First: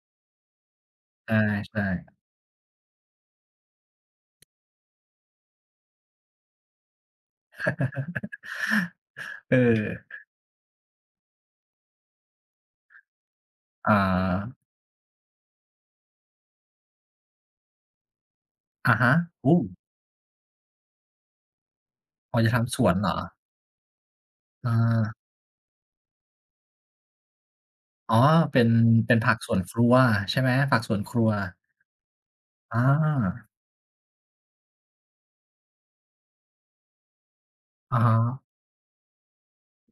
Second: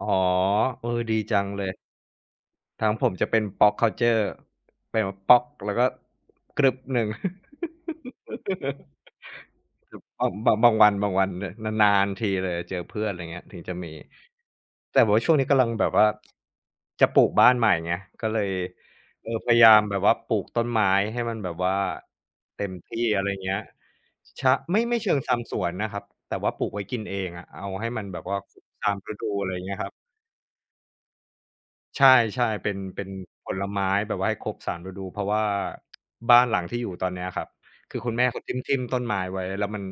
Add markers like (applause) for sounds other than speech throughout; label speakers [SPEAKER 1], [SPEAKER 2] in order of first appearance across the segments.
[SPEAKER 1] อ๋อ เออ ดี
[SPEAKER 2] อ
[SPEAKER 1] จ
[SPEAKER 2] า
[SPEAKER 1] ังเลย
[SPEAKER 2] ใช่
[SPEAKER 1] ทางผมจะเป็น Pop Culture เป็นแบบป๊อก แล้วก็กรึ๊บหนึ่ง
[SPEAKER 2] (laughs)
[SPEAKER 1] (laughs)
[SPEAKER 2] เอ
[SPEAKER 1] ครับ
[SPEAKER 2] อ
[SPEAKER 1] บ บ บางวัน บางวัน น นาน ๆ ทีเลยเจอเพื่อน อะไรอย่างเงี้ย ถึงจะม
[SPEAKER 2] อ
[SPEAKER 1] ี
[SPEAKER 2] า
[SPEAKER 1] แต่แบบว่าช่วงนี้กำลังแบบว่า จะปลูกบ้านใหม่ไง ก็เลย
[SPEAKER 2] อะฮะ
[SPEAKER 1] เออ
[SPEAKER 2] โอ
[SPEAKER 1] พ
[SPEAKER 2] ้
[SPEAKER 1] ยายามแบบว่าปลูกต้นไม้ให้มันแบบว่า
[SPEAKER 2] อ๋อ จะท
[SPEAKER 1] เต็ม
[SPEAKER 2] ำสว
[SPEAKER 1] ท
[SPEAKER 2] น
[SPEAKER 1] ี่
[SPEAKER 2] เหรอ?
[SPEAKER 1] อะไรอย่างเงี้ย ช
[SPEAKER 2] อ
[SPEAKER 1] ไม่ ไม่เช
[SPEAKER 2] า
[SPEAKER 1] ิงทำสวนนะครับ แต่ว่าปลูกไว้กินเองอะ เอาให้มัน
[SPEAKER 2] อ๋
[SPEAKER 1] แ
[SPEAKER 2] อ
[SPEAKER 1] บบว่า
[SPEAKER 2] เป็น
[SPEAKER 1] ตาม
[SPEAKER 2] เป
[SPEAKER 1] ฤ
[SPEAKER 2] ็น
[SPEAKER 1] ด
[SPEAKER 2] ผ
[SPEAKER 1] ู
[SPEAKER 2] ัก
[SPEAKER 1] อะ
[SPEAKER 2] ส
[SPEAKER 1] ไร
[SPEAKER 2] ่
[SPEAKER 1] อ
[SPEAKER 2] ว
[SPEAKER 1] ย
[SPEAKER 2] น
[SPEAKER 1] ่างเงี
[SPEAKER 2] ค
[SPEAKER 1] ้ย
[SPEAKER 2] รั
[SPEAKER 1] ครับ
[SPEAKER 2] วใช่ไหม? ผักสวนครัว
[SPEAKER 1] ใช่ ๆ เป็
[SPEAKER 2] อ
[SPEAKER 1] น
[SPEAKER 2] า
[SPEAKER 1] เป็นผลไม้แบบว่าให้ครบสามฤดู เพราะว่า บ้านหลังที่อยู่ตอนนี้อะครับ
[SPEAKER 2] อ
[SPEAKER 1] คื
[SPEAKER 2] ะ
[SPEAKER 1] อ
[SPEAKER 2] ฮ
[SPEAKER 1] คุณแม่เ
[SPEAKER 2] ะ
[SPEAKER 1] ขาทิ่ม ๆ ต้นไม้ไว้ แล้วมัน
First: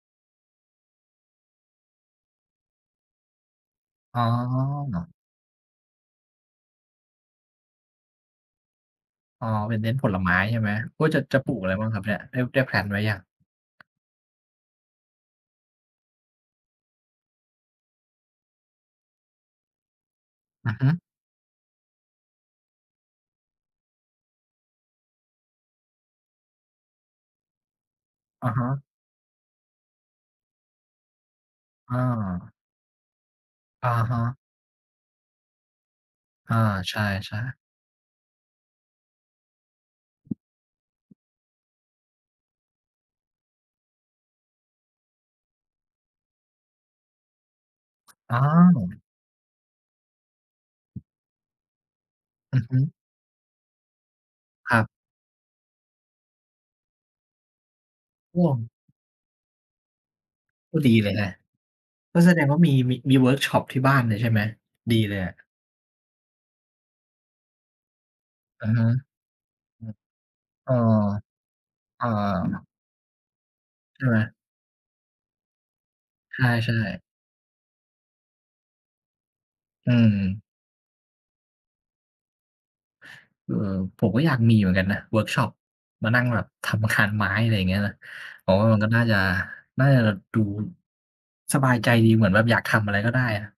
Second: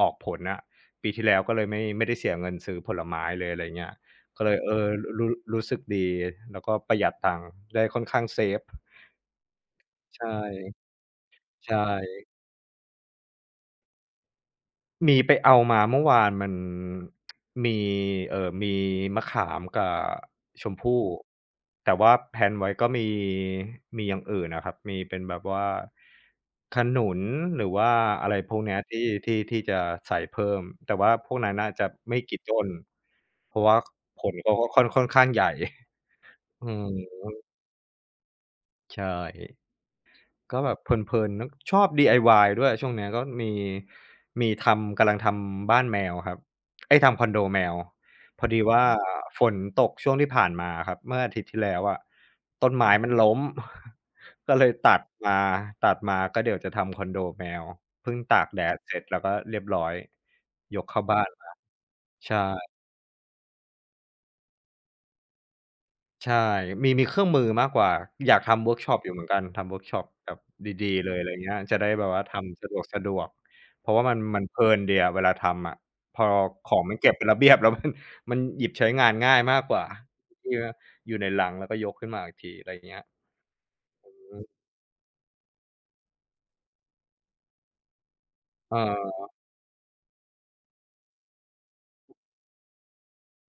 [SPEAKER 1] ออกผลอะ ปีที่แล้วก็เลยไม่ ไม่ได้เสียเงินซื้อผลไม้เลย อะไรอย่างเงี้ย
[SPEAKER 2] อ๋
[SPEAKER 1] ก็เลย เออ ร
[SPEAKER 2] อ
[SPEAKER 1] รู รู้ รู้สึกดี แล้วก็ประหยัดตังได้ ค่อนข้างเซฟ
[SPEAKER 2] อ๋อ เป็นเน้นผล
[SPEAKER 1] ใช
[SPEAKER 2] ไ
[SPEAKER 1] ่
[SPEAKER 2] ม้ใช่ไหม? โอ๊ย จะ จะปลูกอ
[SPEAKER 1] ใ
[SPEAKER 2] ะ
[SPEAKER 1] ช
[SPEAKER 2] ไรบ้างครับเนี่ย?
[SPEAKER 1] ่
[SPEAKER 2] ได้ ได้แพลนไว้หรือยัง?
[SPEAKER 1] มีไปเอามา เมื่อวานมัน มี เอ่อ มีมะขามกับช
[SPEAKER 2] อื
[SPEAKER 1] ม
[SPEAKER 2] อฮ
[SPEAKER 1] พ
[SPEAKER 2] ึ
[SPEAKER 1] ู่ แต่ว่า แพลน ไว้ก็มี มีอย่างอื่นอะครับ มีเป็นแบบว่าขนุน หรือว่าอะไร
[SPEAKER 2] อะ
[SPEAKER 1] พว
[SPEAKER 2] ฮ
[SPEAKER 1] กนี้
[SPEAKER 2] ะ
[SPEAKER 1] ที่ ที่ ที่จะใส่เพิ่ม แต่พวกนั้นน่าจะ
[SPEAKER 2] อ
[SPEAKER 1] ไม่กี่ต
[SPEAKER 2] า
[SPEAKER 1] ้น เพราะว่า
[SPEAKER 2] อะฮ
[SPEAKER 1] ข
[SPEAKER 2] ะ
[SPEAKER 1] นเขาก็ค่อน ค่อนข้างใหญ่
[SPEAKER 2] อา
[SPEAKER 1] อื
[SPEAKER 2] ใช่
[SPEAKER 1] ม
[SPEAKER 2] ๆ
[SPEAKER 1] ใช่ ก็แบบเพลิน ๆ น ชอบ DIY ด้วยช่วงเนี้ย ก็มี มีทำ กำลังทำบ้านแมวครับ เอ๊ย ทำคอนโดแมว
[SPEAKER 2] อ
[SPEAKER 1] พ
[SPEAKER 2] า
[SPEAKER 1] อดีว่าฝนตกช่วงที่ผ่านมาครับ เมื่ออาทิตย์ที่แล้วอะ
[SPEAKER 2] อื
[SPEAKER 1] ต
[SPEAKER 2] อ
[SPEAKER 1] ้
[SPEAKER 2] ฮ
[SPEAKER 1] น
[SPEAKER 2] ึ
[SPEAKER 1] ไม้มันล้ม (chuckles) ก็เลย
[SPEAKER 2] ครับ
[SPEAKER 1] ตัดมา ตัดมาก็เดี๋ยวจะทำคอนโดแมว เพิ่งต
[SPEAKER 2] อ
[SPEAKER 1] าก
[SPEAKER 2] วม
[SPEAKER 1] แดดเสร็จ แล้วก็เรียบร้อย
[SPEAKER 2] ก
[SPEAKER 1] ย
[SPEAKER 2] ็
[SPEAKER 1] ก
[SPEAKER 2] ดี
[SPEAKER 1] เข้า
[SPEAKER 2] เล
[SPEAKER 1] บ
[SPEAKER 2] ย
[SPEAKER 1] ้
[SPEAKER 2] แห
[SPEAKER 1] า
[SPEAKER 2] ละ
[SPEAKER 1] นมา
[SPEAKER 2] ก็แ
[SPEAKER 1] ใ
[SPEAKER 2] ส
[SPEAKER 1] ช
[SPEAKER 2] ดงว่า
[SPEAKER 1] ่
[SPEAKER 2] มี มี มีเวิร์กช็อปที่บ้านเลยใช่ไหม? ดีเลยอะ
[SPEAKER 1] ใช่ มี มีเครื่องมือมากกว่า อยากทำ
[SPEAKER 2] อื
[SPEAKER 1] เว
[SPEAKER 2] อ
[SPEAKER 1] ิร์ก
[SPEAKER 2] ฮึ
[SPEAKER 1] ช็อปอยู่เหมือนกัน ทำเวิร
[SPEAKER 2] อ
[SPEAKER 1] ์ก
[SPEAKER 2] ื
[SPEAKER 1] ช
[SPEAKER 2] อ
[SPEAKER 1] ็อปแบบ
[SPEAKER 2] เออ
[SPEAKER 1] ดี ๆ เลยอะไรอย่างเงี้ย จะได้
[SPEAKER 2] เ
[SPEAKER 1] แ
[SPEAKER 2] อ
[SPEAKER 1] บ
[SPEAKER 2] อ
[SPEAKER 1] บว่าทำสะดวก ๆ เพราะ
[SPEAKER 2] ใ
[SPEAKER 1] ว
[SPEAKER 2] ช
[SPEAKER 1] ่
[SPEAKER 2] ่
[SPEAKER 1] าม
[SPEAKER 2] ไห
[SPEAKER 1] ั
[SPEAKER 2] ม?
[SPEAKER 1] น มันเพลินดีอะเวลาทำอะ พอ
[SPEAKER 2] ใช
[SPEAKER 1] ข
[SPEAKER 2] ่
[SPEAKER 1] องมัน
[SPEAKER 2] ๆ
[SPEAKER 1] เก็บเป็นระเบียบแล้ว มัน มันหยิบใช้งานง่ายมากกว่า
[SPEAKER 2] อืม
[SPEAKER 1] ที่ว่าอยู่ในลัง แล้วก็ยกขึ้นมาอีกที อะไรอย่างเงี้ย อ
[SPEAKER 2] อือ ผมก
[SPEAKER 1] ื
[SPEAKER 2] ็อยาก
[SPEAKER 1] ม
[SPEAKER 2] มีเหมือนกันนะเวิร์กช็อป มานั่งแบบทำคานไม้ อะไรอย่างเงี้ยนะ ผมว่าม
[SPEAKER 1] อ
[SPEAKER 2] ันก็น่าจะ
[SPEAKER 1] ๋อ
[SPEAKER 2] น่าจะดู สบายใจดี เหมือนแบบอยากทำอะไรก็ได้อะ